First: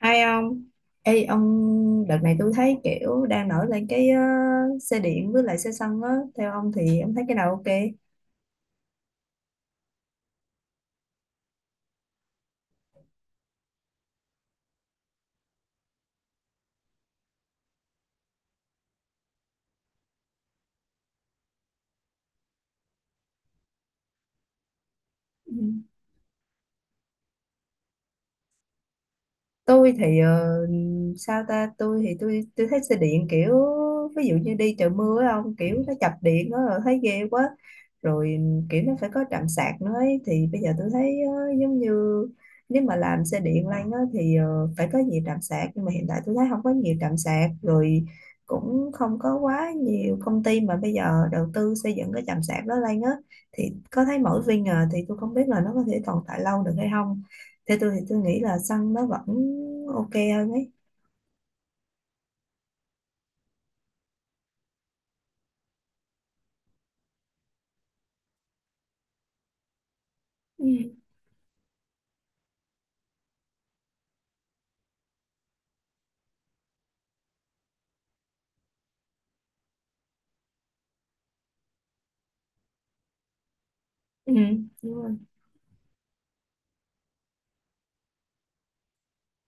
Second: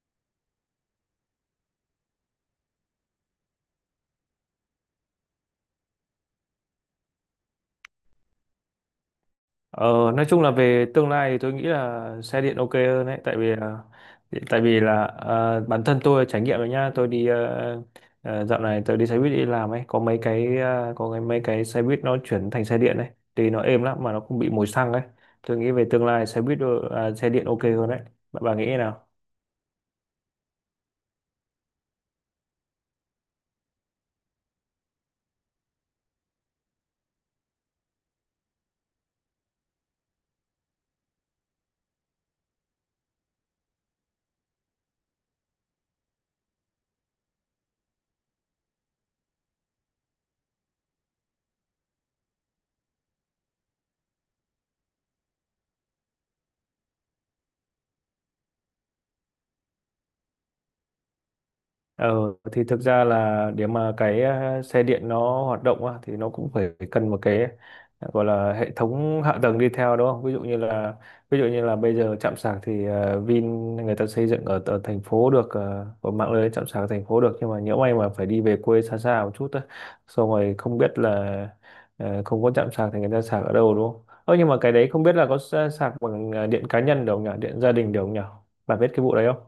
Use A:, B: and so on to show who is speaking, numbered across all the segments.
A: Hay ông? Ê ông, đợt này tôi thấy kiểu đang nổi lên cái xe điện với lại xe xăng á, theo ông thì ông thấy cái nào ok?
B: Ờ, nói chung là về tương lai thì tôi nghĩ là xe điện ok hơn đấy tại vì là bản thân tôi trải nghiệm rồi nhá tôi đi dạo này tôi đi xe buýt đi làm ấy có có mấy cái xe buýt nó chuyển thành xe điện đấy thì nó êm lắm mà nó không bị mùi xăng ấy.
A: Ừ.
B: Tôi nghĩ về tương lai xe buýt ờ, à, xe điện ok hơn đấy, bạn bà nghĩ thế nào?
A: Tôi thì sao ta, tôi thì tôi thấy xe điện kiểu ví dụ như đi trời mưa á ông, kiểu nó chập điện nó là thấy ghê quá, rồi kiểu nó phải có trạm sạc nữa ấy. Thì bây giờ tôi thấy giống như nếu mà làm xe điện lanh á thì phải có nhiều trạm sạc, nhưng mà hiện tại tôi thấy không có nhiều trạm sạc, rồi cũng không có quá nhiều công ty mà bây giờ đầu tư xây dựng cái trạm sạc đó lanh á, thì có thấy mỗi Vin à, thì tôi không biết là nó có thể tồn tại lâu được hay không. Theo tôi thì tôi nghĩ là xăng nó vẫn ok hơn ấy.
B: Ờ, thì thực ra là để mà xe điện nó hoạt động á, thì nó cũng phải cần một cái gọi là hệ thống hạ tầng đi theo, đúng không? Ví dụ như
A: Ừ.
B: là ví dụ như là bây giờ trạm sạc thì Vin người ta xây dựng ở thành phố được, ở mạng lưới trạm sạc thành phố được, nhưng mà nhỡ may mà phải đi về quê xa xa một chút á, xong rồi không biết là không có trạm sạc thì người ta sạc ở đâu đúng không?
A: Ừ.
B: Ơ nhưng mà cái đấy
A: Đúng
B: không
A: rồi.
B: biết là có sạc bằng điện cá nhân được không nhỉ? Điện gia đình được không nhỉ? Bà biết cái vụ đấy không?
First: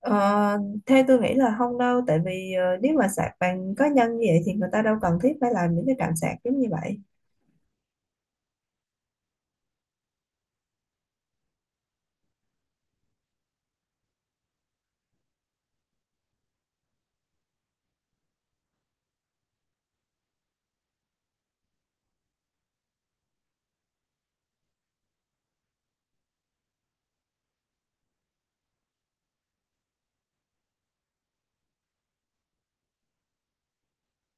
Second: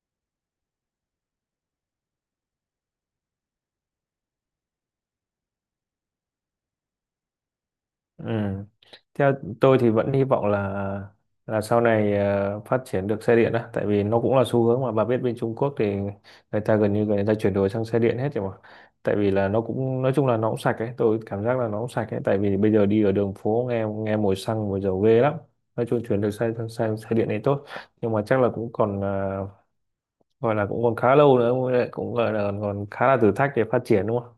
A: Ờ, theo tôi nghĩ là không đâu, tại vì nếu mà sạc bằng cá nhân như vậy thì người ta đâu cần thiết phải làm những cái trạm sạc giống như vậy.
B: Ừ. Theo tôi thì vẫn hy vọng là sau này phát triển được xe điện á, tại vì nó cũng là xu hướng mà bà biết, bên Trung Quốc thì người ta gần như người ta chuyển đổi sang xe điện hết rồi mà. Tại vì là nó cũng nói chung là nó cũng sạch ấy, tôi cảm giác là nó cũng sạch ấy, tại vì bây giờ đi ở đường phố nghe nghe mùi xăng mùi dầu ghê lắm. Nói chung chuyển được xe sang sang xe điện này tốt, nhưng mà chắc là cũng còn gọi là cũng còn khá lâu nữa, cũng cũng gọi là còn khá là thử thách để phát triển đúng không?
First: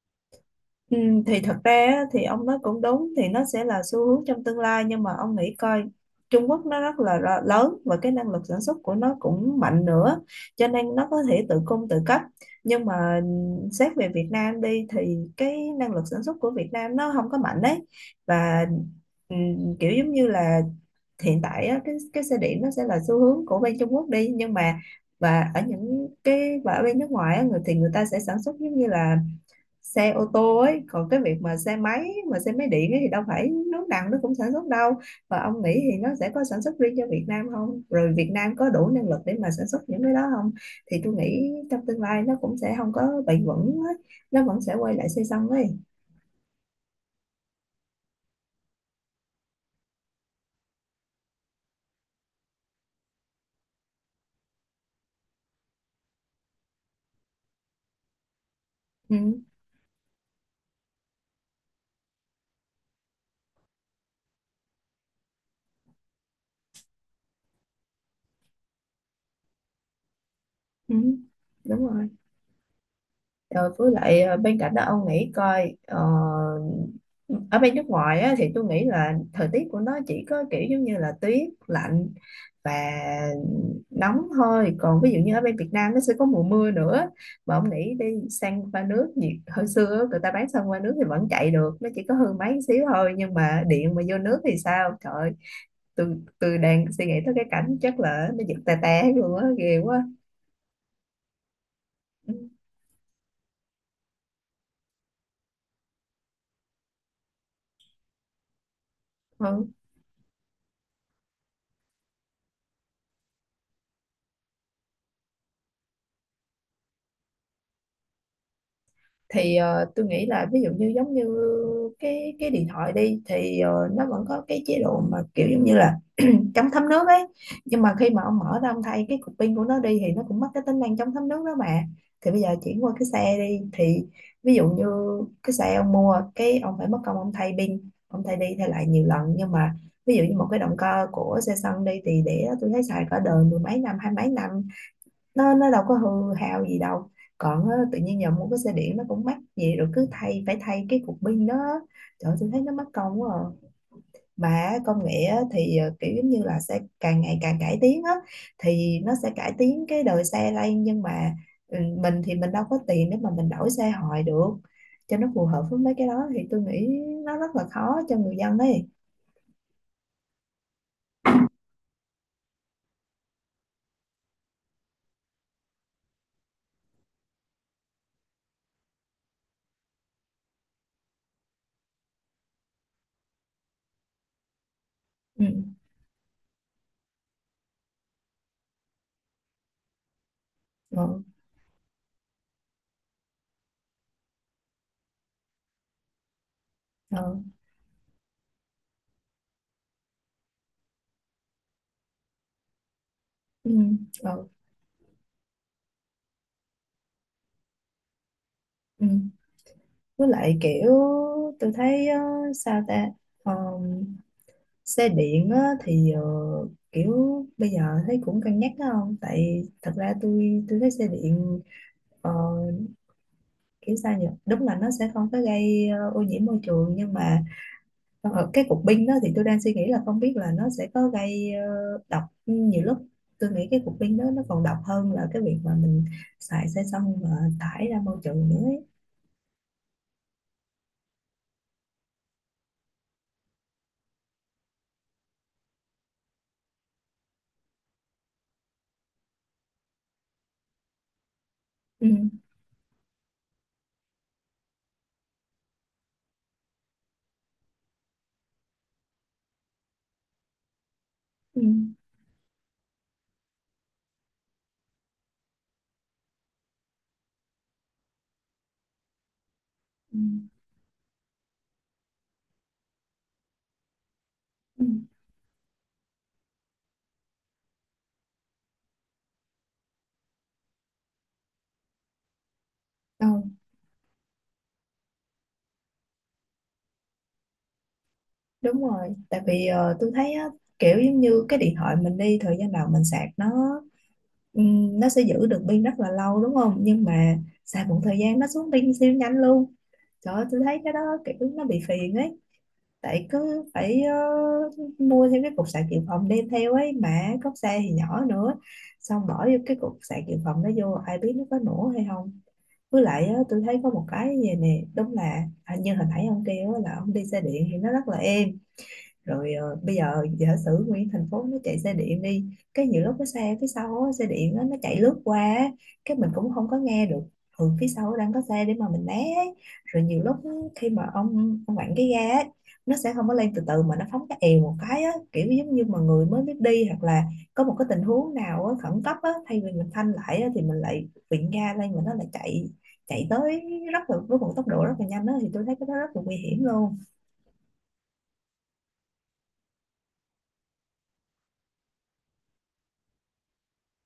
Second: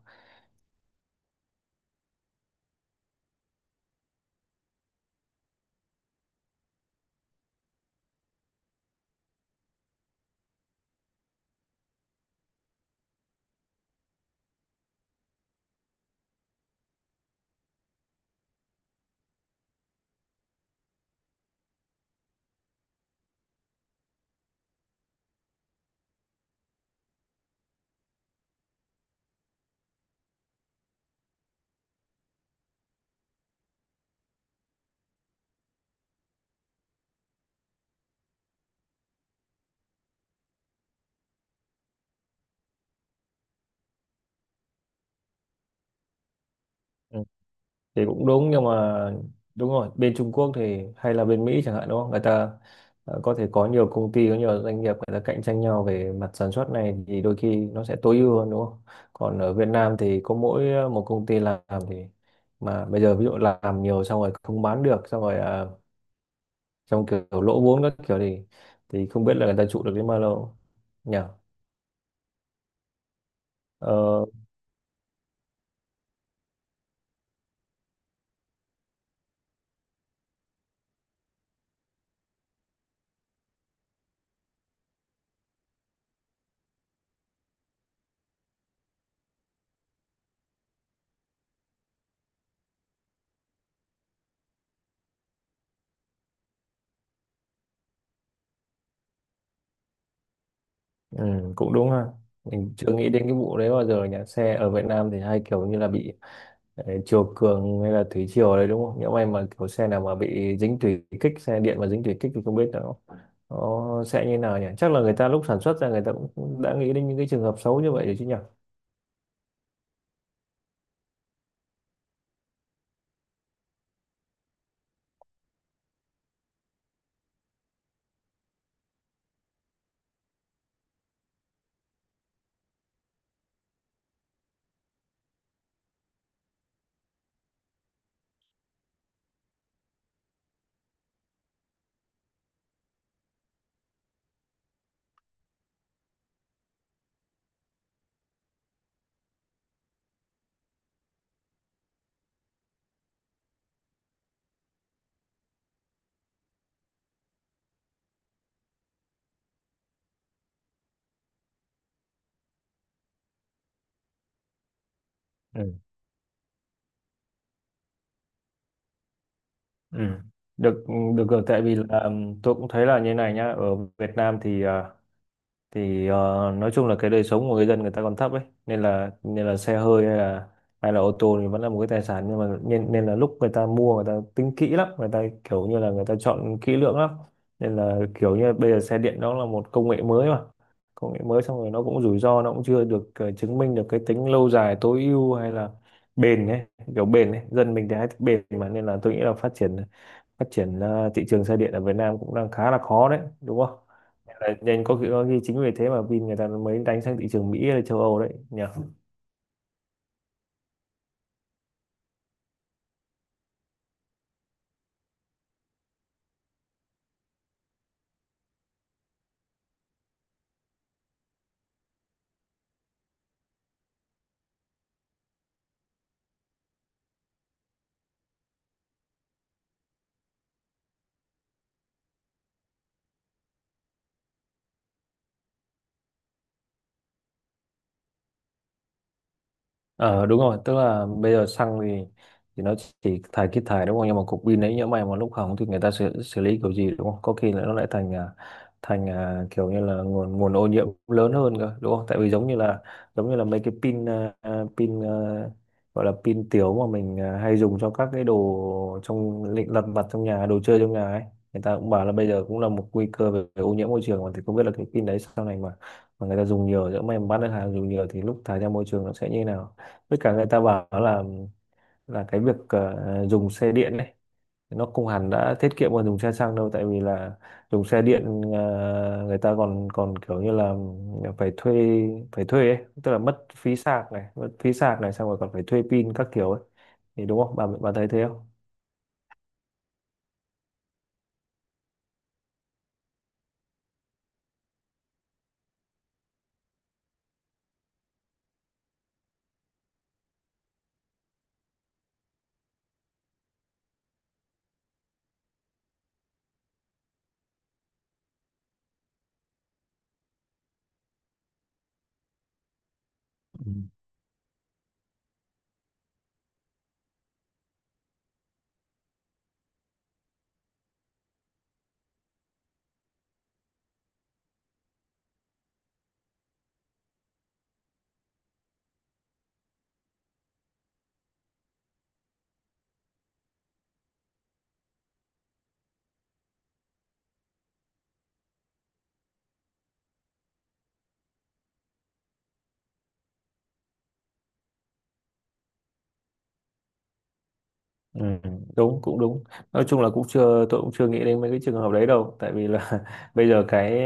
A: Ừ, thì thật ra á, thì ông nói cũng đúng, thì nó sẽ là xu hướng trong tương lai, nhưng mà ông nghĩ coi, Trung Quốc nó rất là lớn và cái năng lực sản xuất của nó cũng mạnh nữa, cho nên nó có thể tự cung tự cấp. Nhưng mà xét về Việt Nam đi thì cái năng lực sản xuất của Việt Nam nó không có mạnh đấy, và ừ, kiểu giống như là hiện tại á, cái xe điện nó sẽ là xu hướng của bên Trung Quốc đi, nhưng mà và ở bên nước ngoài á, người ta sẽ sản xuất giống như là xe ô tô ấy, còn cái việc mà xe máy điện ấy thì đâu phải nước nào nó cũng sản xuất đâu. Và ông nghĩ thì nó sẽ có sản xuất riêng cho Việt Nam không, rồi Việt Nam có đủ năng lực để mà sản xuất những cái đó không? Thì tôi nghĩ trong tương lai nó cũng sẽ không có bền vững ấy. Nó vẫn sẽ quay lại xây xăng ấy.
B: Ừ, thì cũng đúng nhưng mà đúng rồi, bên Trung Quốc thì hay là bên Mỹ chẳng hạn đúng không, người ta có thể có nhiều công ty, có nhiều doanh nghiệp người ta cạnh tranh nhau về mặt sản xuất này thì đôi khi nó sẽ tối ưu hơn đúng không, còn
A: Ừ,
B: ở Việt Nam thì có mỗi một công ty làm thì mà bây giờ ví dụ làm nhiều xong rồi không bán được xong rồi trong kiểu lỗ vốn các kiểu thì không biết là người ta trụ được đến bao lâu
A: ừ,
B: nhỉ.
A: đúng rồi. Rồi với lại
B: ờ,
A: bên cạnh đó ông nghĩ coi, ở bên nước ngoài á, thì tôi nghĩ là thời tiết của nó chỉ có kiểu giống như là tuyết lạnh và nóng thôi, còn ví dụ như ở bên Việt Nam nó sẽ có mùa mưa nữa. Mà ông nghĩ đi, sang qua nước nhiệt hồi xưa á, người ta bán sang qua nước thì vẫn chạy được, nó chỉ có hư máy một xíu thôi, nhưng mà điện mà vô nước thì sao? Trời ơi, tôi đang suy nghĩ tới cái cảnh chắc là nó giật tè té luôn á, ghê quá.
B: ừ, Cũng đúng ha,
A: Ừ.
B: mình chưa nghĩ đến cái vụ đấy bao giờ nhỉ, xe ở Việt Nam thì hay kiểu như là bị. Đấy, chiều cường hay là thủy triều đấy đúng không? Nhỡ may mà
A: Ừ.
B: kiểu xe nào mà bị dính thủy kích, xe điện mà dính thủy kích thì không biết nó sẽ như nào nhỉ? Chắc là người ta lúc sản xuất ra người ta cũng cũng đã nghĩ đến những cái trường hợp xấu như vậy rồi chứ nhỉ?
A: Thì tôi nghĩ là ví dụ như giống như cái điện thoại đi thì nó vẫn có cái chế độ mà kiểu giống như là chống thấm nước ấy. Nhưng mà khi mà ông mở ra ông thay cái cục pin của nó đi thì nó cũng mất cái tính năng chống thấm nước đó mà. Thì bây giờ chuyển qua cái xe đi thì ví dụ như cái xe ông mua cái ông phải mất công ông thay pin, ông thay đi thay lại nhiều lần. Nhưng mà ví dụ như một cái động cơ của xe xăng đi thì để đó tôi thấy xài cả đời, mười mấy năm, hai mấy năm nó đâu có hư hao gì đâu. Còn á, tự nhiên giờ mua cái xe điện nó cũng mắc gì rồi cứ thay, phải thay cái cục pin đó, trời ơi, tôi thấy nó mất công quá à. Mà công nghệ á, thì kiểu giống như là sẽ càng ngày càng cải tiến á, thì nó sẽ cải tiến cái đời xe lên. Nhưng mà mình thì mình đâu có tiền để mà mình đổi xe hoài được cho nó phù hợp
B: Ừ.
A: với mấy cái đó, thì tôi nghĩ nó rất là khó cho người dân ấy.
B: Ừ. Được được rồi, tại vì là tôi cũng thấy là như này nhá, ở Việt Nam thì thì nói chung là cái đời sống của người dân người ta còn thấp ấy, nên là xe hơi hay là ô tô thì vẫn là một cái tài sản, nhưng mà nên nên là lúc người ta mua người ta tính kỹ lắm, người ta
A: Ừ.
B: kiểu như là người ta chọn kỹ lưỡng lắm, nên là kiểu như bây giờ xe điện đó là một công nghệ mới mà. Công nghệ
A: Ừ.
B: mới xong rồi nó cũng rủi ro, nó cũng chưa được chứng minh được cái tính lâu dài tối ưu hay là bền ấy, kiểu bền
A: Ừ.
B: ấy, dân mình thì hay thích bền mà, nên là tôi nghĩ là phát triển thị trường xe điện ở Việt Nam cũng đang khá là khó đấy đúng
A: Ừ.
B: không,
A: Ừ.
B: nên có khi chính vì thế mà Vin người ta mới đánh sang thị trường Mỹ hay là châu Âu đấy nhỉ.
A: Ừ. Với lại kiểu tôi thấy sao ta, Ờ, xe điện á, thì kiểu bây giờ thấy cũng cân nhắc đó, không tại thật ra tôi thấy xe điện, ờ, kiểu sao nhỉ, đúng là nó sẽ không có gây ô nhiễm môi trường, nhưng mà cái cục pin đó thì tôi đang suy nghĩ là không biết là nó sẽ có gây độc, nhiều lúc tôi nghĩ cái cục pin đó nó còn độc hơn là cái việc mà mình xài xe xong mà thải ra môi trường nữa ấy.
B: Ờ đúng rồi, tức là bây giờ xăng thì nó chỉ thải kít thải đúng không? Nhưng mà cục pin đấy nhỡ may mà lúc hỏng thì người ta xử lý kiểu gì đúng không? Có khi là nó lại thành kiểu như là nguồn nguồn ô nhiễm lớn hơn cơ đúng không?
A: Ừ,
B: Tại vì giống như là mấy cái pin, gọi là pin tiểu mà mình hay dùng cho các cái đồ trong lịnh lặt vặt trong nhà, đồ chơi trong nhà ấy.
A: ừ,
B: Người ta cũng bảo là bây giờ cũng là một nguy cơ về ô nhiễm môi trường mà, thì không biết là cái pin đấy sau này mà người ta dùng nhiều, nhỡ may mà bán được hàng dùng nhiều thì lúc thải ra môi trường nó sẽ như thế nào?
A: ừ,
B: Với cả người ta bảo là cái việc dùng xe điện này
A: ừ.
B: nó không hẳn đã tiết kiệm hơn dùng xe xăng đâu, tại vì là dùng xe điện người ta còn còn kiểu như là phải thuê phải thuê ấy, tức là
A: Ờ,
B: mất phí sạc này, mất phí sạc này, xong rồi còn phải thuê pin các kiểu ấy, thì đúng không, bà thấy thế
A: đúng rồi, tại vì tôi thấy á, kiểu giống như cái điện thoại mình đi thời gian nào mình sạc nó, ừ, nó sẽ giữ được pin rất là lâu đúng không, nhưng mà xài một thời gian nó xuống pin siêu nhanh luôn. Trời ơi, tôi thấy cái đó kiểu nó bị phiền ấy. Tại cứ phải mua thêm cái cục sạc dự phòng đem theo ấy. Mà cốc xe thì nhỏ nữa. Xong bỏ vô cái cục sạc dự phòng đó vô, ai biết nó có nổ hay không. Với lại á, tôi thấy có
B: không?
A: một cái như vậy nè. Đúng là à, như hồi nãy ông kêu á, là ông đi xe điện thì nó rất là êm. Rồi bây giờ giả sử nguyên thành phố nó chạy xe điện đi, cái nhiều lúc cái xe phía sau á, xe điện á, nó chạy lướt qua á, cái mình cũng không có nghe được phía sau đang có xe để mà mình né ấy. Rồi nhiều lúc khi mà ông vặn cái ga ấy, nó sẽ không có lên từ từ mà nó phóng cái èo một cái á, kiểu giống như mà người mới biết đi, hoặc là có một cái tình huống nào á khẩn cấp á, thay vì mình phanh lại á, thì mình lại vịn ga lên mà nó lại chạy chạy tới, rất là với một tốc độ rất là nhanh á, thì tôi thấy cái đó rất là nguy hiểm luôn.
B: Ừ, đúng cũng đúng, nói chung là cũng chưa tôi cũng chưa nghĩ đến mấy cái trường hợp đấy đâu, tại vì là bây giờ cái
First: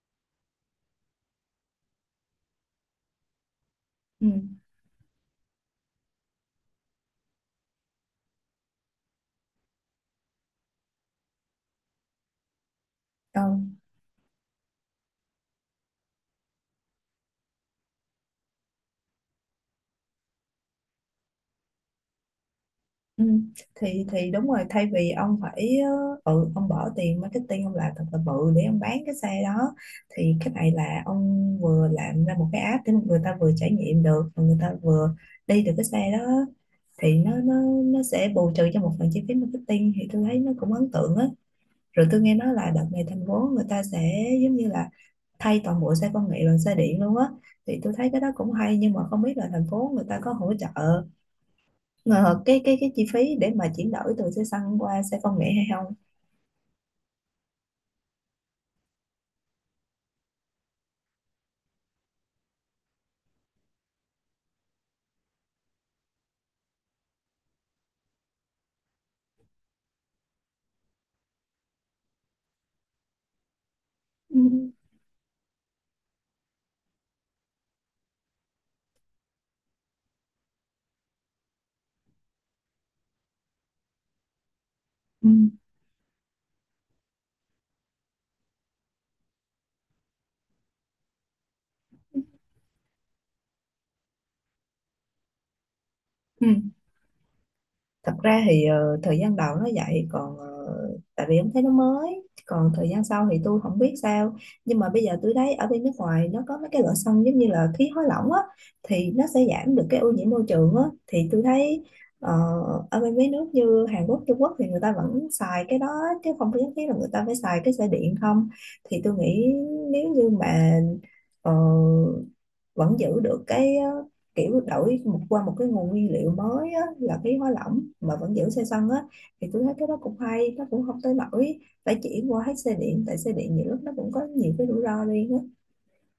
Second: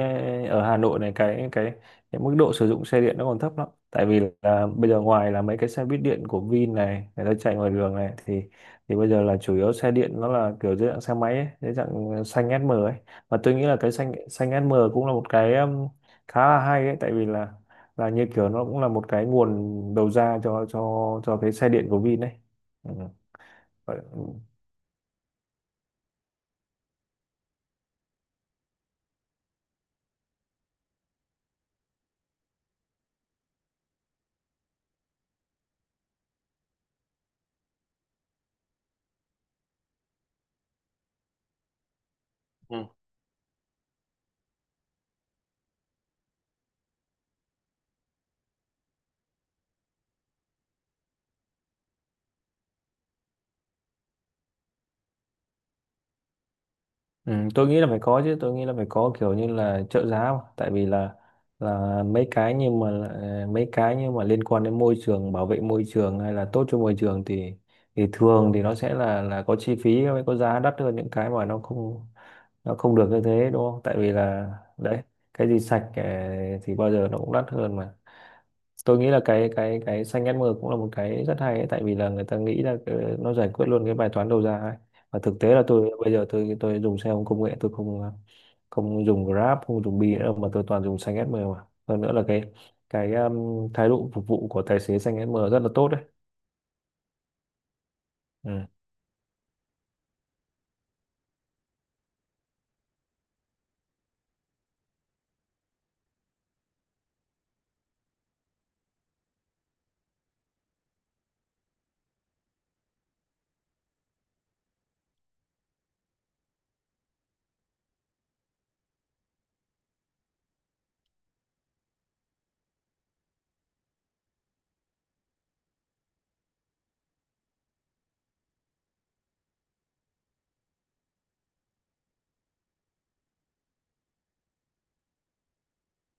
B: ở Hà Nội này cái cái mức độ sử dụng xe điện nó còn thấp lắm, tại vì
A: Ừ.
B: là bây giờ ngoài là mấy cái xe buýt điện của Vin này người ta chạy ngoài đường này thì bây giờ là chủ yếu xe điện nó là kiểu dưới dạng xe máy ấy, dưới dạng xanh SM ấy, và
A: Ờ,
B: tôi nghĩ là cái xanh xanh SM cũng là một cái khá là hay ấy, tại vì là như kiểu nó cũng là một cái nguồn đầu ra cho cái xe điện của Vin đấy.
A: Ừ. Thì
B: Ừ.
A: đúng rồi, thay vì ông phải ông bỏ tiền marketing, ông làm thật là bự để ông bán cái xe đó, thì cái này là ông vừa làm ra một cái app để người ta vừa trải nghiệm được và người ta vừa đi được cái xe đó, thì nó sẽ bù trừ cho một phần chi phí marketing, thì tôi thấy nó cũng ấn tượng á. Rồi tôi nghe nói là đợt
B: Ừ.
A: này thành phố người ta sẽ giống như là thay toàn bộ xe công nghệ bằng xe điện luôn á, thì tôi thấy cái đó cũng hay, nhưng mà không biết là thành phố người ta có hỗ trợ Ờ, cái chi phí để mà chuyển đổi từ xe xăng qua xe công nghệ hay không.
B: Ừ, tôi nghĩ là phải có chứ, tôi nghĩ là phải có kiểu như là trợ giá mà. Tại vì là mấy cái nhưng mà mấy cái nhưng mà liên quan đến môi trường, bảo vệ môi trường hay là tốt cho môi trường thì thường thì nó sẽ là có chi phí mới, có giá đắt hơn những cái mà nó không được như thế đúng không, tại vì
A: Ừ.
B: là đấy, cái gì sạch thì bao giờ nó cũng đắt hơn mà. Tôi nghĩ là cái xanh ghét mưa cũng là một cái rất hay ấy, tại vì là người ta nghĩ là nó giải quyết luôn cái bài toán đầu ra ấy. Và
A: Ừ.
B: thực tế là tôi bây giờ tôi dùng xe ôm công nghệ, tôi không dùng Grab, không dùng Bi nữa mà tôi toàn dùng xanh SM mà, hơn nữa là cái thái độ phục vụ của tài xế xanh SM rất là tốt đấy.
A: Ừ. Thật ra thì
B: Ừ.
A: thời gian đầu nó vậy, còn tại vì em thấy nó mới, còn thời gian sau thì tôi không biết sao. Nhưng mà bây giờ tôi thấy ở bên nước ngoài nó có mấy cái loại sân giống như là khí hóa lỏng á, thì nó sẽ giảm được cái ô nhiễm môi trường á. Thì tôi thấy ờ, ở bên mấy nước như Hàn Quốc, Trung Quốc thì người ta vẫn xài cái đó chứ không có nhất thiết là người ta phải xài cái xe điện không. Thì tôi nghĩ nếu như mà ờ, vẫn giữ được cái kiểu đổi một qua một cái nguồn nguyên liệu mới á, là khí hóa lỏng mà vẫn giữ xe sân á, thì tôi thấy cái đó cũng hay, nó cũng không tới nỗi phải chuyển qua hết xe điện, tại xe điện nhiều lúc nó cũng có nhiều cái rủi ro riêng á.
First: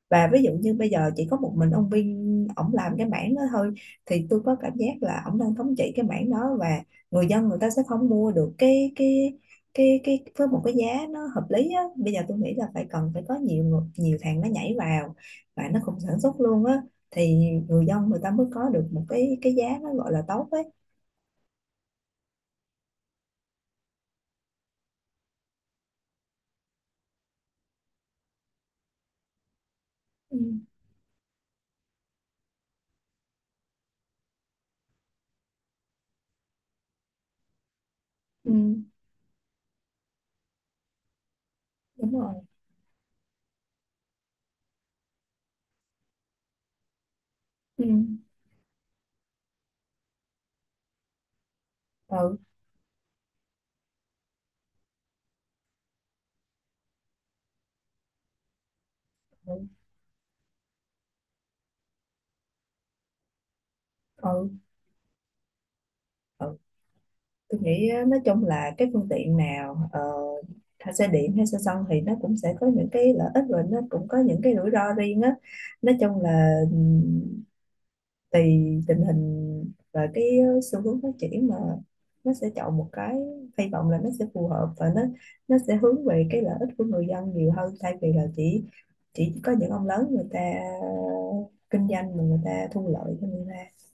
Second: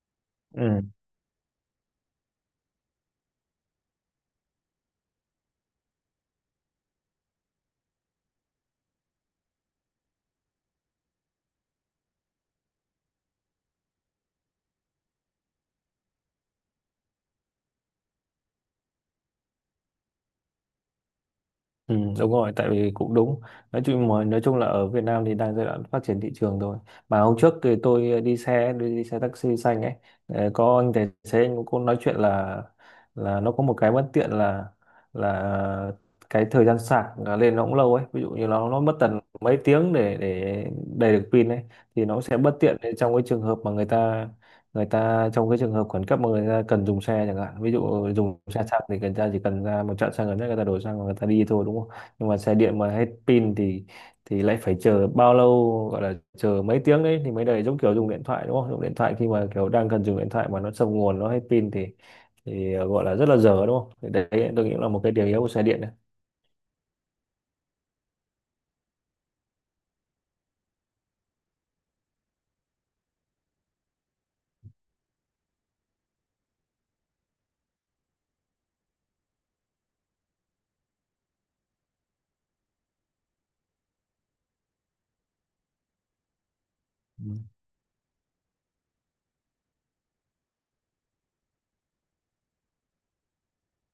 A: Và ví dụ như
B: Ừ.
A: bây giờ chỉ có một mình ông Vin ổng làm cái mảng đó thôi, thì tôi có cảm giác là ổng đang thống trị cái mảng đó, và người dân người ta sẽ không mua được cái với một cái giá nó hợp lý á. Bây giờ tôi nghĩ là phải cần phải có nhiều thằng nó nhảy vào và nó cùng sản xuất luôn á, thì người dân người ta mới có được một cái giá nó gọi là tốt ấy.
B: Ừ, đúng rồi, tại vì cũng đúng. Nói chung mà nói chung là ở Việt Nam thì đang giai đoạn phát triển thị trường rồi. Mà hôm trước thì tôi đi xe taxi xanh ấy,
A: Ừ,
B: có anh tài xế anh cũng nói chuyện là nó có một cái bất tiện là cái thời gian sạc là lên nó cũng lâu ấy. Ví dụ như
A: ừ,
B: nó mất tận mấy tiếng để đầy được pin ấy, thì
A: đúng
B: nó
A: rồi.
B: sẽ bất tiện trong cái trường hợp mà người ta trong cái trường hợp khẩn cấp mà người ta cần dùng xe chẳng hạn, ví
A: Ừ,
B: dụ dùng xe xăng thì người ta chỉ cần ra một trạm xăng gần nhất, người ta đổ xăng và người ta đi thôi đúng không, nhưng mà
A: ừ,
B: xe điện mà hết pin thì lại phải chờ bao lâu, gọi là chờ mấy tiếng đấy thì mới đầy, giống kiểu dùng điện thoại đúng không, dùng điện thoại khi mà
A: ừ,
B: kiểu đang cần dùng điện thoại mà nó sập nguồn nó hết pin thì gọi là rất là dở đúng không, thì
A: ừ.
B: đấy tôi nghĩ là một cái điểm yếu của xe điện đấy.
A: Ừ. Tôi nghĩ á, nói chung là cái phương tiện nào hay xe điện hay xe xăng thì nó cũng sẽ có những cái lợi ích và nó cũng có những cái rủi ro riêng á. Nói chung là tùy tình hình và cái xu hướng phát triển mà nó sẽ chọn một cái. Hy vọng là nó sẽ phù hợp và nó sẽ hướng về cái lợi ích của người
B: Ừ.
A: dân nhiều hơn, thay vì là chỉ có những ông lớn người ta kinh doanh mà người ta thu lợi cho người ta.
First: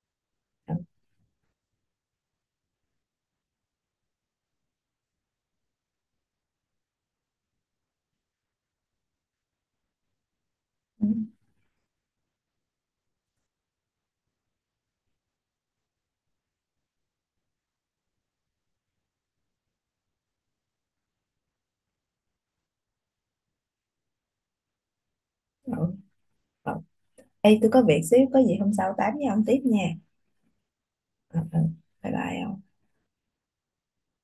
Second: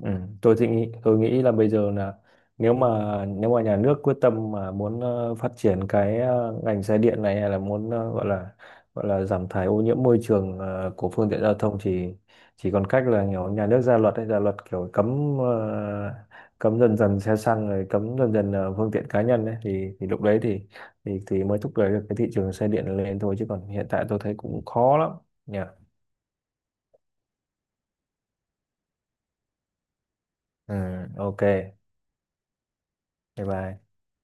B: Ừ, tôi nghĩ là bây giờ là nếu mà nếu mà nhà nước quyết tâm mà muốn phát triển cái ngành xe điện này, hay là muốn gọi là giảm thải ô nhiễm môi trường
A: Ừ.
B: của phương tiện giao thông thì chỉ còn cách là kiểu nhà nước ra luật hay ra luật kiểu cấm cấm dần dần xe xăng, rồi cấm dần dần phương tiện cá nhân ấy, thì lúc đấy thì thì mới thúc đẩy được cái thị trường xe điện lên thôi, chứ còn hiện tại tôi thấy cũng khó lắm nhỉ.
A: Ừ. Ê, tôi có việc xíu, có gì hôm sau tám với ông tiếp nha.
B: Ừ, ok.
A: Ừ, ừ. Bye bye ông.
B: Bye bye.